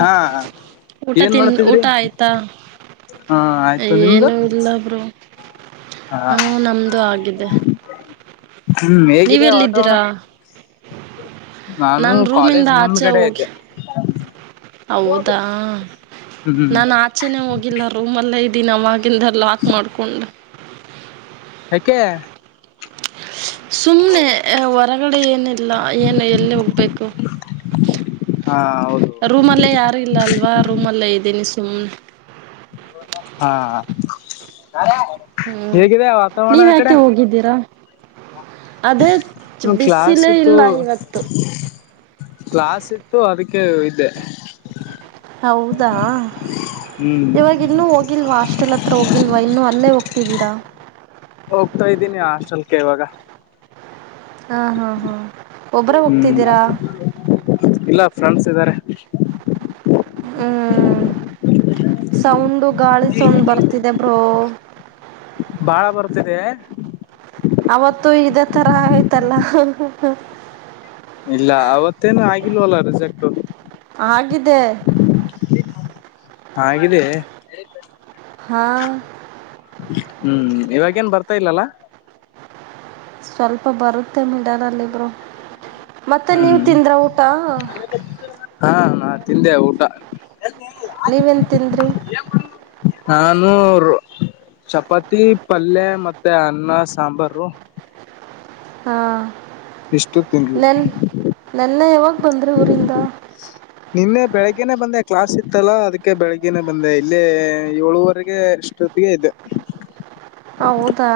ಹಾ, ಊಟ ಏನ್ ತಿನ್ ಮಾಡ್ತಿದ್ರಿ ಊಟ ಆಯ್ತಾ ಹಾ, ಹಾ ಆಯ್ತು ನಿಮ್ದು. ಹ, ನಮ್ದು ಆಗಿದೆ. - ಹ್ಮ್ ಹೇಗಿದೆ ವಾತಾವರಣ ನೀವೆಲ್ಲಿದ್ದೀರಾ,, ನಾನು ನನ್ ರೂಮಿಂದ ಕಾಲೇಜ್ ಆಚೆ ಮುಂದ್ಗಡೆ ಹೋಗಿ ಇದ್ದೆ ಹೌದಾ, ಹ್ಮ್ ನಾನು ಆಚೆನೆೇ ಹೋಗಿಲ್ಲ ರೂಮ್ನಲ್ಲೇ ಇದ ದಿನಿ ಅವಾಗಿಂದ ಲಾಕ್ ಮಾಡ್ಕೊಂಡು. ಯಾಕ್ಕೆೆ? ಸುಮ್ಮ್ನೆ, ಹೊರಗಡೆ ಏನಿಲ್ಲ ಏನು ಎಲ್ಲಿ ಹೋಗ್ಬೇಕು. ಹಾ,, ಹೌದು ರೂಮಲ್ಲೇ ಯಾರು ಇಲ್ಲ ಅಲ್ವಾ ರೂಮ್ನಲ್ಲೇ ಇದ್ದೀನಿ ಸುಮ್ನೆ. ಹಾ, ಹಾ, ಹ್ಞೂ - ಹೇಗಿದೆ ವಾತಾವರಣ ಆ ಕಡೆ. ನೀವ್ಯಾಕೆ ಹೋಗಿದ್ದೀರಾ ಅದೇ ಕ್ಲಸ್ ಬಿಸಿಲೇ [unintelligible] ಇಲ್ಲ ಇವತ್ತು ಕ್ಲಾಸ್ ಇತ್ತು ಅದಕ್ಕೆ ಇದ್ದೆ. - ಹೌದಾ ಹ್ಮ್ ಇವಾಗ ಇನ್ನು ಹೋಗಿಲ್ವಾ ಹಾಸ್ಟೆಲ್ ಹತ್ರೋಗಿಲ್ವಾ ಇನ್ನೂ ಅಲ್ಲೇ ಹೋಗ್ತಿದ್ದೀರಾ, ಹೋಗ್ತಾ ಇದ್ದೀನಿ ಹಾಸ್ಟೆಲ್ಕೆ ಇವಾಗ. - ಹಾ ಹ್ಮ ಹ್ಮ್ ಒಬ್ಬ್ರ ಹ್ಮ್ ಹೋಗ್ತಿದ್ದೀರಾ ಇಲ್ಲ ಫ್ರೆಂಡ್ಸ್ ಇದ್ದಾರೆ ಹ್ಮ್ ಸೌಂಡು ಗಾಳ ಸೊಂಡ್ ಬರ್ತಿದೆ ಬ್ರೋ ಭಾಳ ಬರುತ್ತಿದೆ ಅವತ್ತು ಇದೇ ತರ ಆಗಯ್ತಲ್ಲ ಇಲ್ಲ ಅವತ್ತೇನು ಆಗಿಲ್ವ ಅಲ್ಲ ರಿಸೆಕ್ಟ ಹಾಗಿದ್ದ ಹಾಗಿದ್ದ ಹಾ ಹ್ಮ್ ಇವಾಗೇನ್ ಬರ್ತಾ ಇಲ್ಲಲ್ಲ ಸ್ವಲ್ಪ ಬರುತ್ತೆ ಮಿಡರಲ್ಲಿಬ್ರು ಮತ್ತೆ ನೀವು ಹ್ಮ್ ತಿಂದ್ರ ಊಟ ಹಾ ನಾ ತಿಂದೆ ಊಟ ನೀವೇನ್ ತಿಂದ್ರಿ ನಾನು ಚಪಾತಿ ಪಲ್ಯ ಮತ್ತೆ ಅನ್ನ ಸಾಂಬಾರ ಹಾ ತಿಂದ್ವಿ ನೆನ್ ನೆನ್ನ ಯಾವಾಗ ಬಂದ್ರಿ ಊರಿಂದ ಬೆಳಗ್ಗನೆೇ ಬಂದೆ ಕ್ಲಾಸ್ ಇತ್ತಲ್ಲ ಅದಕ್ಕೆ ಬೆಳಗ್ಗೆನೆ ಬಂದೆ ಇಲ್ಲಿ ಏಳುವರೆಗೆ ಎಷ್ಟೊತ್ತಿಗೆ ಇದೆ ಹೌದಾ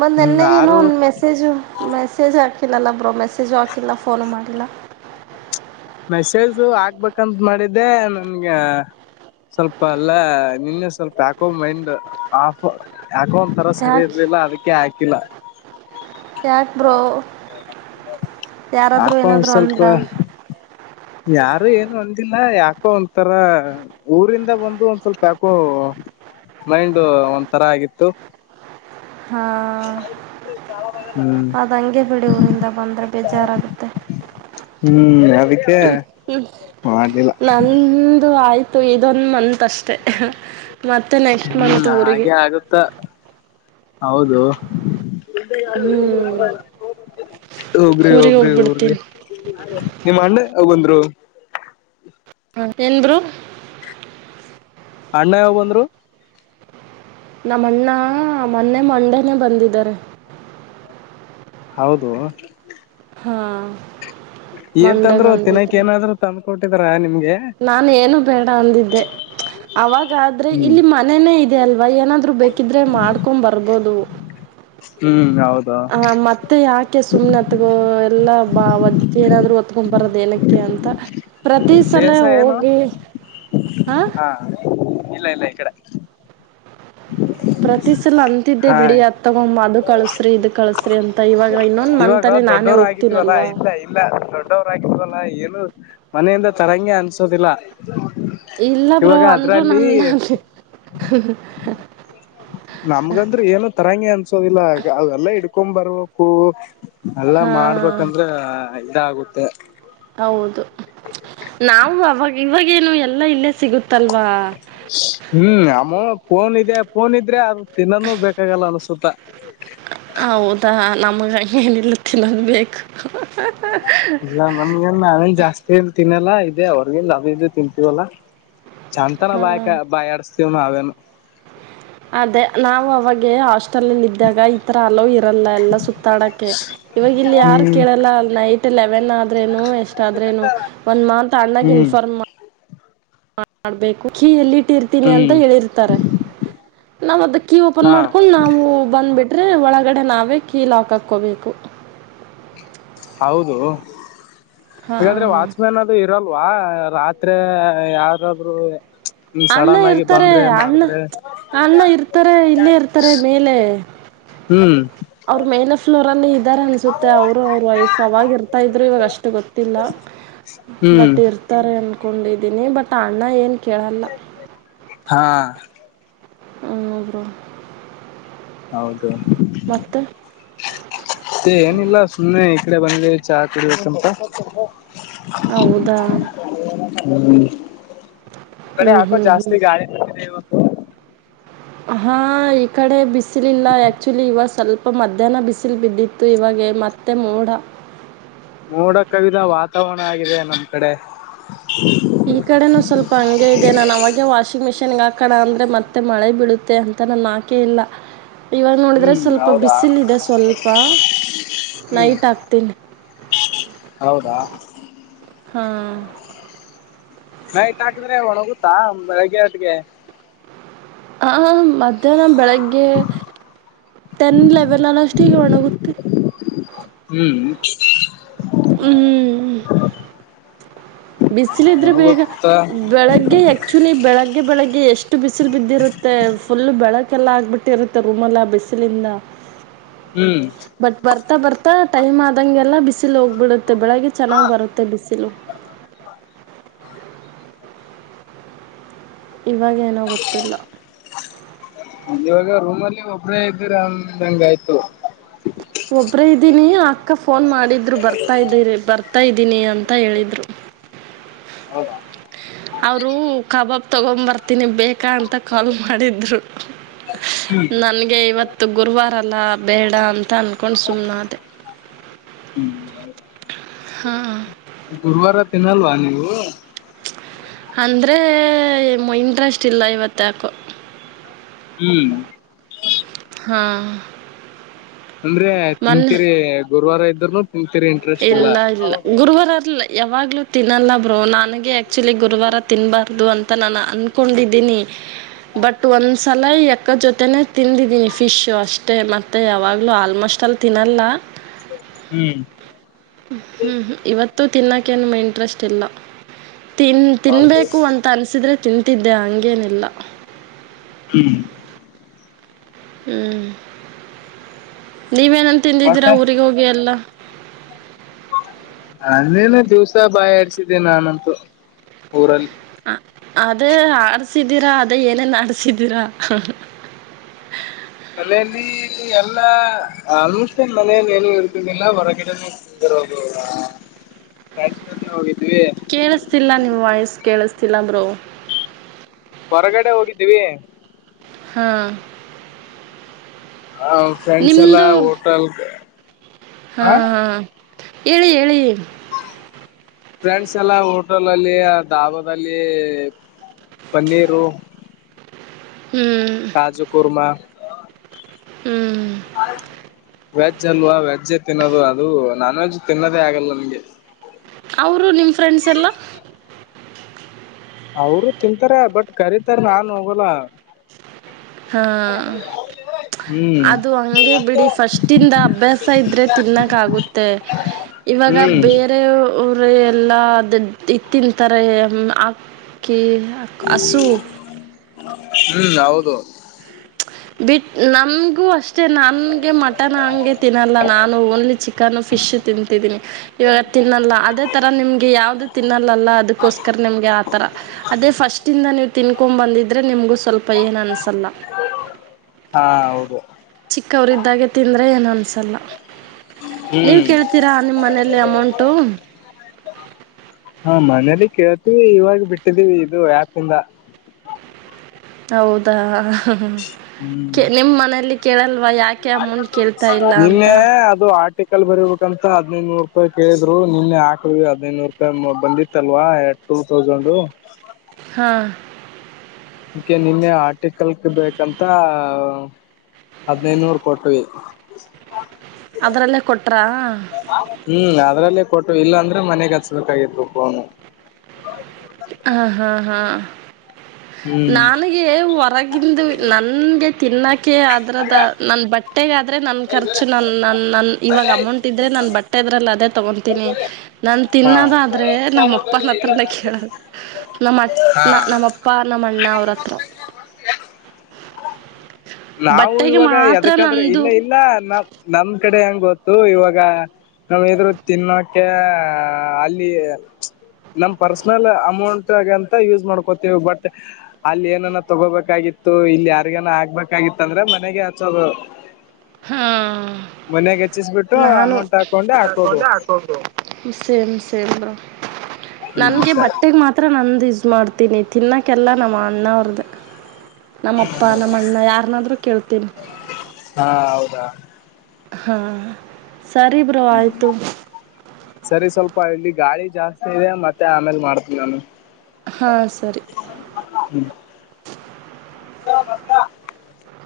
ಮತ್ತ್ ಹ್ಮ್ ನೆನ್ನೆ ಏನು ಒಂದ ಆರೂರ್ ಮೆಸೇಜು ಮೆಸೇಜ್ ಹಾಕಿಲ್ಲಲ್ಲ ಒಬ್ಬರು ಮೆಸೇಜು ಹಾಕಿಲ್ಲ ಫೋನು ಮಾಡಿಲ್ಲ ಮೆಸೇಜ ಆಗ್ಬೇಕಂತ ಮಾಡಿದ್ದೆ ನನ್ಗ ಸ್ವಲ್ಪ ಎಲ್ಲಾ ನಿನ್ನೆ ಸ್ವಲ್ಪ ಯಾಕೋ ಮೈಂಡ್ ಆಫ್ ಯಾಕೊ ಒ ತರ ಸರಿ ಯಾಕೆ ಇರ್ಲಿಲ್ಲ ಅದಕ್ಕೆ ಹಾಕಿಲ್ಲ ಬ್ರೋ ಯಾರಾದರೂ ಆಕ ಏನಾದರೂ ಸ್ವಲ್ಪ ಅಂದ್ರಾ ಯಾರು ಏನು ಒಂದಿಲ್ಲ ಯಾಕೋ ಒಂತರ ಊರಿಂದ ಬಂದು ಒಂದ್ ಸ್ವಲ್ಪ ಯಾಕೋ ಮೈಂಡ್ ಒಂದ ತರ ಆಗಿತ್ತು ಹಾ ಚ ಅದು ಹಂಗೆ ಬಿಡಿ ಊರಿಂದ ಬಂದರೆ ಬೇಜಾರಾಗುತ್ತೆ ಹ್ಮ್ ಹಾಗ ನಂದು ಆಯ್ತು ಇದೊಂದು ಮಂತ್ ಅಷ್ಟೆ ಮತ್ತು ನೆಕ್ಸ್ಟ್ ಹ್ಮ್ ಮಂತ್ ಊರಿಗೆ ಹಾಗೆ ಆಗುತ್ತ ಹೌದು ಹ್ಞೂ ಹೋಗ್ರಿ ಊರಿಗೆ ಹೋಗ್ರಿ ಊರ್ಗಿ ಹೋಗ್ಬಿಡ್ತೀನಿ ನೀಮ್ ಅಣ್ಣೆ ಹಂದರು ಹ ಎಂದರು ಅಣ್ಣ ಯಾವಂದ್ರು ನಮ್ಮಣ್ಣ ಮೊನ್ನೆ ಮಂಡನೆೇ ಬಂದಿದ್ದಾರೆ ಹೌದು ಹಾಂ ಮಂಡೇ ಏನ್ಂತಂದ್ರು ತಿನಾಕ್ ಏನಾದ್ರು ತಂದ್ಕ ಕೊಟ್ಟಿದ್ರ ನಿಮ್ಗೆ ನಾ ಏನು ಬೇಡ ಅಂದಿದ್ದೆ ಅವಾಗಾದ್ರೆ ಹ್ಮ್ ಇಲ್ಲಿ ಮನೇನೇ ಇೆಯ ಅಲ್ವಾ ಅವ ಏನಾದ್ರು ಬೇಕಿದ್ರೆ ಮಾಡ್ಕೊಂಡ್ ಬರ್ಬೋದು ಹ್ಮ್ ಹೌದು ಹ ಮತ್ತೆ ಯಾಕೆ ಸುಮ್ನೆ ಹತ್ಗೋ ಎಲ್ಲಾ ಬಾಜ್ಜ ಏನಾದ್ರು ಒತ್ಕೊ್ ಬರದ ಏಕ್ಕೆ ಅಂತ ಪ್ರತಿ ಸಲ ಬೇಸ ಏನು ಹೋಗಿ ಹಾ ಇಲ್ಲ ಇಲ್ಲ ಈ ಕಡೆ ಹ್ಮ ಪ್ರತಿ ಸಲ ಅಂತಿದ್ದೆ ಬಿಡಿ ಅತ್ತಗಮ್ಮ ಅದು ಕಳಸ್ರಿ ಇದ ಕಳಸ್ರಿ ಅಂತ ಇವಾಗ ಇನ್ನೊಂದ್ ಮಂತ್ ಅಲ್ಲಿ ನ ದೊಡ್ಡವರು ಆಗಿದ್ವಲ್ಲಾ ಇಲ್ಲ ಇಲ್ಲ ದೊಡ್ಡವರು ಆಾಗಿದ್ವಲ್ಲ ಮನೆಯಿಂದ ತರಂಗಗೆ ಅನ್ಸೋದಿಲ್ಲ ಇಲ್ಲ ಬ್ರೋ ಇವಾಗ ಅಂದ್ರು ಅದ್ರಲ್ಲಿ ನಂದ ನಮ್ಗಂದ್ರ ಏನು ತರಂಗಿ ಅನ್ಸೋದಿಲ್ಲ ಅವೆಲ್ಲ ಇಡ್ಕೊ ಬರ್ಬೇಕು ಅಲ್ಲಾ ಹಾಂ ಮಾಡ್ಬೇಕಂದ್ರೆ ಇದಾಗುತ್ತೆ ಹೌದು ನಾವು ಅವಾಗ ಇವಾಗೇನು ಎಲ್ಲಾ ಇಲ್ಲೇ ಸಿಗುತ್ತಲ್ವಾ ಹ್ಮ್ ಅಮ್ಮ ಫೋನ್ ಇದೆ ಫೋನ್ ಇದ್ರೆ ಅದು ತಿನ್ನಾನ ಬೇಕಾಗಲ್ಲ ಅನ್ಸುತ್ತಾ ಹೌ ಹೌದಾ ನಮಗ ಏನಿಲ್ಲ ತಿನ್ನೋದು ಬೇಕು ಇಲ್ಲ ನಮ್ಗೆ ನಾವೇನ್ ಜಾಸ್ತಿ ಎ ತಿನ್ನ ಲ್ಲಾ ಇದೆ ಅವ್ರಗಿ ಅ ಇದು ತಿಂತೀವಲ್ಲಾ ಚಂತನ ಹಾ ಬಾಯಕ ಬಾಯ ಆಡಸ್ತೀವ್ ನಾವೆಲ್ಲ ಹ ಅದೇ ನಾವು ಅವಾಗ ಅಷ್ಟ ನಿದ್ದಾಗ ಈ ತರ ಹಲೋ ಇರಲ್ಲ ಎಲ್ಲ ಸುತ್ತಾಡಕ್ಕೆ ಇವಾಗ ಇಲ್ಲಿ ಯಾರು ಹ್ಮ್ ಕೇಳಲ್ಲ ನೈಟ್ಲ್ಲಿ ಸೆವೆನ್ ಆದ್ರೇನು ಎಷ್ಟ ಆದ್ರೇನು ಒಂದ್ ಮಂತ್ ಅಣ್ಣಾಗ ಹ್ಮ್ ಇನ್ಫಾರ್ಮ್ ಮಾಡ ಮಾಡ್ಬೇಕು ಲ್ಲಿ ಇಟ್ಟ ಇರ್ತೀನಿ ಅಂತ ಹ್ಮ್ ಹೇಳಿರ್ತಾರೆ ನಾವ್ ಅದ ಕೀ ಓಪನ್ ಹಾ ಮಾಡ್ಕೊಂಡ್ ನಾವು ಬಂದ್ಬಟ್ಟ ಆದರೆ ಒಳಗಡೆ ನಾವೇ ಕೀ ಲಾಕ್ ಹಾಕ್ಕೋಬೇಕು ಹಾ ಹ್ರೆ ವ ಇಲ್ವಾ ರಾತ್ರಿ ಯಾರಾದ್ರರು ಹ್ಮ ಸಡನ್ ಆಗಿ ಬಂದ್ರೆ ಮಾಡಿದ್ರೆ ಅ್ಣ ಇರ್ತಾರೆ ಇಲ್ಲೇ ಇರ್ತಾರೆ ಮೇಲೆ ಹ್ಮ್ ಅವರು ಮೇನ್ ಫ್ಲೋರ್ ಅಲ್ಲಿ ಇದ ಇದಾರೆ ಅನ್ಸುತ್ತೆ ಅವ್ರು ಅವ್ರ ವೈಫ್ ಅವಾಗ ಇರ್ತಾ ಇದ್ರು ಇವಾಗ ಅಷ್ಟು ಗೊತ್ತಿಲ್ಲ ಹ್ಮ್ ಬಟ್ ಇರ್ತಾರೆ ಅನ್ಕೊಂಡಿದೀನಿ ಬಟ್ ಅಣ್ಣ ಏನ್ ಹಾ ಹ ಬ್ರೋ ಹೌದು ಮತ್ತೆ ಮತ್ತೆ ಏನಿಲ್ಲ ಸುಮ್ಮ್ನೆ ಇಡೆ ಬಂದ್ವಿ ಚಾ ಕುಡಿಯುವ ಸ್ಪ ಹೌದಾ ಕಡೆ ಹ್ಞೂ ಯಾಕೋ ಹ್ಞೂ ಹ್ಞೂ ಜಾಸ್ತಿ ಗಾಳಿ ಹಿದೆ ಇವ ಹಾ ಈ ಕಡೆ ಬಿಸಿಲಿಲ್ಲ ಆಕ್ಚುಲಿ ಇವ ಸ್ವಲ್ಪ ಪಪ್ಪ ಮಧ್ಯಾಹ್ನ ಬಿಸಿಲು ಬಿದ್ದಿತ್ತು ಇವಾಗ ಮತ್ತೆ ಮೋಡ ಮೋಡ ಕವಿದ ವಾತಾವರಣ ಆಗಿದೆ ನಮ್ ಕಡೆ ಈ ಕಡೆನು ಸ್ವಲ್ಪ ಹಂಗೆ ಇದೆ ನಾನನ್ ಅವಾಗೆ ವಾಷಿಂಗ್ ಮಿಷಿನ್ ಚೆನ್ಗಾಕಣ ಅಂದ್ರೆ ಮತ್ತೆ ಮಳೆ ಬೀಳುತ್ತೆ ಅಂತ ನನ್ ಆಕೆ ಇಲ್ಲ ಇವಾಗ ನೋಡಿದ್ರೆ ಹ್ಮ್ ಸ್ವಲ್ಪ ಹೌದಾ ಬಿಸಿಲ್ ಇದೆ ಸ್ವಲ್ಪ ಹ್ಮ್ ನೈಟ್ ಆಗ್ತೀನಿ ಹೌದಾ ಹಾಂ ನೈಟ್ ಹಾಕಿದ್ರೆ ಒಣೋಗುತ್ತಾ ಬೆಳಗ್ಗೆ ಹೊಟ್ಗೆ ಹ ಮಧ್ಯಾಹ್ನ ಬೆಳಿಗ್ಗೆ ಟೆನ್ ಲೆವೆಲ್ ಅಲ್ಲ ಅಷ್ಟ ನಳಗುತ್ತ ಹ್ಮ್ ಹ್ಮ್ ಬಿಸಿಲ ಇದ್ರೆ ಬೇಗ ಒಣಗುತ್ತಾ ಬೆಳಗ್ಗೆ ಆಕ್ಚುಲಿ ಬೆಳಗ್ಗೆ ಬೆಳಗ್ಗೆ ಎಷ್ಟು ಇಷ್ಟು ಬಿಸಿಲು ಬಿದ್ದಿರುತ್ತೆ ಫುಲ್ ಬೆಳಕೆಲ್ಲ ಆಗ್ಬಿಟ್ಟಿ ಇರುತ್ತೆ ರೂಮ್ಲ್ಲ ಬಿಸಿಲಿಂದ ಹ್ಮ್ ಬಟ್ ಬರ್ತಾ ಬರ್ತಾ ಟೈಮ್ ಆದಂಗೆ ಎಲ್ಲ ಬಿಸಿಲ್ ಹೋಗ್ಬಿಡುತ್ತ ಮತ್ತ ಬೆಳಗ್ಗೆ ಚೆನ್ನಾಗಿ್ ಬರುತ್ತೆ ಬಿಸಿಲು ಇವಾಗೇನೋ ಗೊತ್ತಿಲ್ಲ ಇವಾಗ ರೂಮ್ಲ್ಲಿ ಒಬರೇ ಇದ್ದೀರಂಗಯ್ತು ಒಬ್ಬರೇ ಇದ್ದೀನಿ ಅಕ್ಕ ಫೋನ್ ಮಾಡಿದ್ರು ಬರ್ತಾ್ದೀರಿ ಬರ್ತಾ ಇದ್ದೀನಿ ಅಂತ ಹೇಳಿದ್ರು. ಹೌದ ಅವರುೂ ಕಬಾಬ್ ತಗೊಂಡ ಬರ್ತೀನಿ ಬೇಕಾ ಅಂತ ಕಾಲ್ ಮಾಡಿದ್ರು. ಹ್ಮ್ ನನ್ಗೆ ಇವತ್ತು ಗುರುವಾರಲ್ಲ. ಬೇಡ ಅಂತ ಅಂದಕೊಂಡು ಸುಮ್ಮ್ನೆದೆ. ಹಾ ಗುರುವಾರ ತಿನಲ್ವಾ ನೀವು. ಅಂದರೆ ಇಂಟ್ರೆಸ್ಟ್ ಇಲ್ಲ ಇವತ್ತ ಯಾಕೋ. ಹ್ಮ್ ಹಾಂ ಅಂದ್ರೆ ಮೊನ್ನೆ ತಿಂತೀರಿ ಗುರುವಾರ ಇದ್ದ್ರನು. ಇಲ್ಲ ಇಲ್ಲ ಗುರುವರುವಾರ ಅರ್ಲ್ಲ ಯಾವಾಗಲೂ ತಿನ್ನಲ್ಲ ಬ್ರೋ ನನಗೆ ಆ್ಯಕ್ಚುಲಿ ಗುರುವಾರ ತಿನ್ನಬಾರ್ದು ಅಂತ ನಾನು ಅಂದ್ಕೊಂಡಿದ್ದೀನಿ. ಬಟ್ ಒಂ ಸಲ ಎಕ್ಕ ಜೊತೆನೆೇ ತಿಂದಿದೀನಿ ಫಿಶ್ ಅಷ್ಟೇ ಮತ್ತೆ ಯಾವಾಗ್ಲೂ ಆಲ್ಮೋಸ್ಟ್ ಆಲ್ ತಿನ್ನಲ್ಲ. ಹ್ಮ್ ಹ್ಮ್ ಇವತ್ತು ತಿನ್ನಕೆನುಮ ಇಂಟ್ರೆಸ್ಟ್ ಇಲ್ಲ. ತಿನ್ ಹೌದು ತಿನ್ಬೇಕು ಅಂತ ಅನ್ಸಿದ್ರೆ ತಿಂತಿದ್ದೆ ಹಂಗೇನೀಲ್ಲ ಹ್ಮ್ ಹ್ಮ್ ನೀವೇನನ್ ತಿಂದಿದ್ದೀರಾ ಮತ್ತೆ ಊರಿಗೆ ಹೋಗಿ ಎಲ್ಲ. ನನ್ನೇನು ದಿವ್ಸ ಬಾಯ ಆಡ್ಸಿದ್ದೆ ನಾನಂತೂ ಊರಲ್ಲಿ. ಅದೇ ಆಡ್ಸಿದ್ದೀರಾ ಅದೇ ಏನನ್ ಆಡ್ಸಿದ್ದೀರಾ. ಮನೆಯಲ್ಲಿ ಎಲ್ಲ ಆಲ್ಮೋಸ್ಟ್ ಆಲ್ ಮನೆಯಲ್ಲಿ ಏನು ಇತ್ತಿರ್ಲಿಲ್ಲ ಹೊರಗಡೆನೆ ತಿನ್ [unintelligible] ಕೇಳಿಸತಿಲ್ಲ ನಿಮ್ಮ್ ವಯಸ್ಸ ಕೇಳಿಸತಿಲ್ಲ ಬ್ರೋ ಹೊರಗಡೆ ಹೋಗಿದ್ವಿ. ಹಾ ಆ ಫ್ರೆಂಡ್ಸ್ ಎಲ್ಲ ನಿಮ್ದು ಹೋಟಲ್ ಕ್ ಹಾ ಹಾ ಹೇಳಿ ಹೇಳಿ. ಫ್ರೆಂಡ್ಸ್ ಎಲ್ಲ ಹೋಟೆಲ್ ಅಲ್ಲಿ ಡಾಬಾದಲ್ಲಿ. ಪನ್ನೀರು ಹ್ಞೂ ಕಾಜು ಕುರ್ಮಾ ಹ್ಞೂ [inaudible] ವೆಜ್ ಅಲ್ವಾ ವೆಜ್ಜೇ ತಿನ್ನೋದು ಅದು ನಾನ್ ವೆಜ್ ತಿನ್ನೋದೇ ಆಗಲ್ಲ ನಿಮಗೆ ಅವ್ರು ನಿಮ್ಮ ಫ್ರೆಂಡ್ಸ್ ಎಲ್ಲ. ಅವರು ತಿಂತಾರ ಬಟ್ ಕರಿತಾರ ನಾನ್ ಹೋಗಲ್ಲ. ಹಾ ಹ್ಮ್ ಅದು ಹಂಗೆ ಬಿಡಿ ಫಸ್ಟ್ ಇಿಂದ ಅಭ್ಯಾಸ ಇದ್ರೆ ತಿನ್ನಕ್ಕ ಆಗುತ್ತೆ. ಇವಾಗ ಹ್ಮ್ ಬೇರೆ ಊರ ಎಲ್ಲದ್ ಇದ್ ತಿಂತಾರೆ ಆಕ್ಕಿ ಹಸು. ಹ್ಮ್ ಹೌದು ಬಿಟ್ ನಮಗೂ ಅಷ್ಟೇ. ಅಷ್ಟೆ ನನಗೆ ಮಟನ್ ಹಂಗೆ ತಿನ್ನಲ್ಲ ನಾನು ಓನ್ಲಿ ಚಿಕನ್ ಫಿಶು ತಿಂತಿದ್ದೀನಿ ಇವಾಗ ತಿನ್ನಲ್ಲ ಅದೇ ತರ ನಿಮಗೆ ಯಾವ್ದು ತಿನ್ನಲ್ಲಲ್ಲ ಅದಕೋಸ್ಕರ ನಿಮ್ಗೆ ಆತರ ಅದೇ ಫಸ್ಟ್ಂದ ನೀವು ತಿನ್ [unintelligible] ಬಂದಿದ್ರೆ ನಿಮಗೂ ಸ್ವಲ್ಪ ಏನು ಅನಿಸಲ್ಲ. ಹಾ ಹೌದು ಚಿಕ್ಕವ್ರ್ದಾಗೆ ತಿಂದ್ರೆ ಏನ್ ಅನ್ಸಲ್ಲ. ನೀವ್ ಹ್ಮ್ ಕೇಳ್ತೀರಾ ನಿಮ್ಮ ಮನೇೆಯಲ್ಲಿ ಅಮೌಂಟು. ಇಲ್ಲಿ ಕೇಳ್ತೀವಿ ಇವಾಗ ಬಿಟ್ಟಿದೀವಿ ಇದು ಆಪ್ ಇಂದ. ಹೌದಾ ಹ್ಮ್ ನಿಮ್ ಮನೇೆಯಲ್ಲಿ ಕೇಳಲ್ ನಿನ್ನೆ ಅದು ಟಿಕಲ್ ಬರಿಬೇಕಂತ ಹದಿನೈದುನೂರುಪಾಯ್ ಕೇಳಿದ್ರು ನಿನ್ನೆ ಹಾಕ್ದ್ವಿ ಹದಿನೈದುನೂರು ರೂಪಾಯಿ ಬಂದಿತ್ತಲ್ವ ಏ ಟೂ ತೌಸಂಡು. ಹಾ ಅಕೆ ನಿನ್ನೆ ಆರ್ಟಿಕಲ್ಕ್ ಬೇಕಂತಾ ಹದಿನೈದ್ನೂರು ಕೊಟ್ವಿ. ಅದ್ರಲ್ಲೇ ಕೊಟ್ರಾ ಅದರಲ್ಲೇ ಕೊಟ್ವು ಇಲ್ಲ ಅಂದ್ರೆ ಮನೆಗೆ ಹಚ್ಬೇಕಾಗಿತ್ತು ಫೋನು. ಹ್ಮ್ ನಾನ್ಗೆ ಹೊರಗಿಂದು ನನ್ಗೆ ತಿನ್ನಾ ಅದ್ರದ ನನ್ ಬಟ್ಟೆಗಾದ್ರೆ ನನ್ ಖರ್ಚು ನ ನ ನನ್ ಇವಾಗ ಅಮೌಂಟ್ ಇದ್ರೆ ನನ್ ಬಟ್ಟೆ ಅದ್ರಲ್ ಅದೇ ತಗೊನ್ ತಿನಿ ನನ್ ಹಾ ತಿನ್ನೋದಾದ್ರೆ ನಮ್ ಅಪ್ಪನ್ ಹತ್ರನೇ ಕೇಳದ್ ನಮ ಹಾ ನಮ್ಮ ಅಣ್ಣ ಅವ್ರ ಹತ್ರ [unintelligible] ನಾವು ಬಟ್ಟೆಗೆ ಇವಾಗ ಮಾತ್ರ ಯದಕ್ಕಾದ್ರೆ ನಂದು ಇಲ್ಲ ಇಲ್ಲ ನ ನಮ್ ಕಡೆ ಹೆಂಗೊ ಇವಾಗ ನಾವ್ ಏನಾದ್ರು ತಿನ್ನಕೆ ಅಲ್ಲಿ ನಮ್ ಪರ್ಸನಲ್ ಅಮೌಂಟ್ಗ ಅಂತ ಯೂಸ್ ಮಾಡ್ಕೋತೀವಿ ಬಟ್ ಅಲ್ಲಿ ಏನಾನ ತಗೋಬೇಕಾಗಿ ಇಲ್ಲಿ ಯಾರಿಗೆನ ಆಗ್ಬೇಕಾಗಿತ್ ಅಂದ್ರ ಮನೆಗೆ ಹಚ್ಚೋದು. ಹಾಂ ಮನಾಗ ಹೆಚ್ಚಿಸಬಿಟ್ಟು ಅಮೌಂಟ್ ಹಾಕೊಂಡು ಹಾಕೋದು. ಹ್ಮ್ ಸರಿ ಸರಿ ಮ ಹ್ಮ್ ನನ್ಗೆ ಸರಿ ಬಟ್ಟೆಗ್ ಮಾತ್ರ ನಂದಿ ಮಾಡ್ತೀನಿ ತಿನ್ನಕೆಲ್ಲ ನಮ್ ಅಣ್ಣಾರ್ದೇ. ನಮ್ಮಪ್ಪ ನಮ್ಮ ಅಣ್ಣ ಯಾರನಾದ್ರು ಕೇಳ್ತೀನಿ. ಹಾ ಹೌದಾ ಹಾ ಸರಿ ಬ್ರೋ ಆಯ್ತು. ಪ ಇಲ್ಲಿ ಗಾಳಿ ಜಾಸ್ತಿ ಇದೆ ಮತ್ತೆ ಆಮೇಲೆ ಮಾಡ್ತ್ನ್ ನಾನು. ಹಾಂ ಸರಿ ಹ್ಮ್ [unintelligible]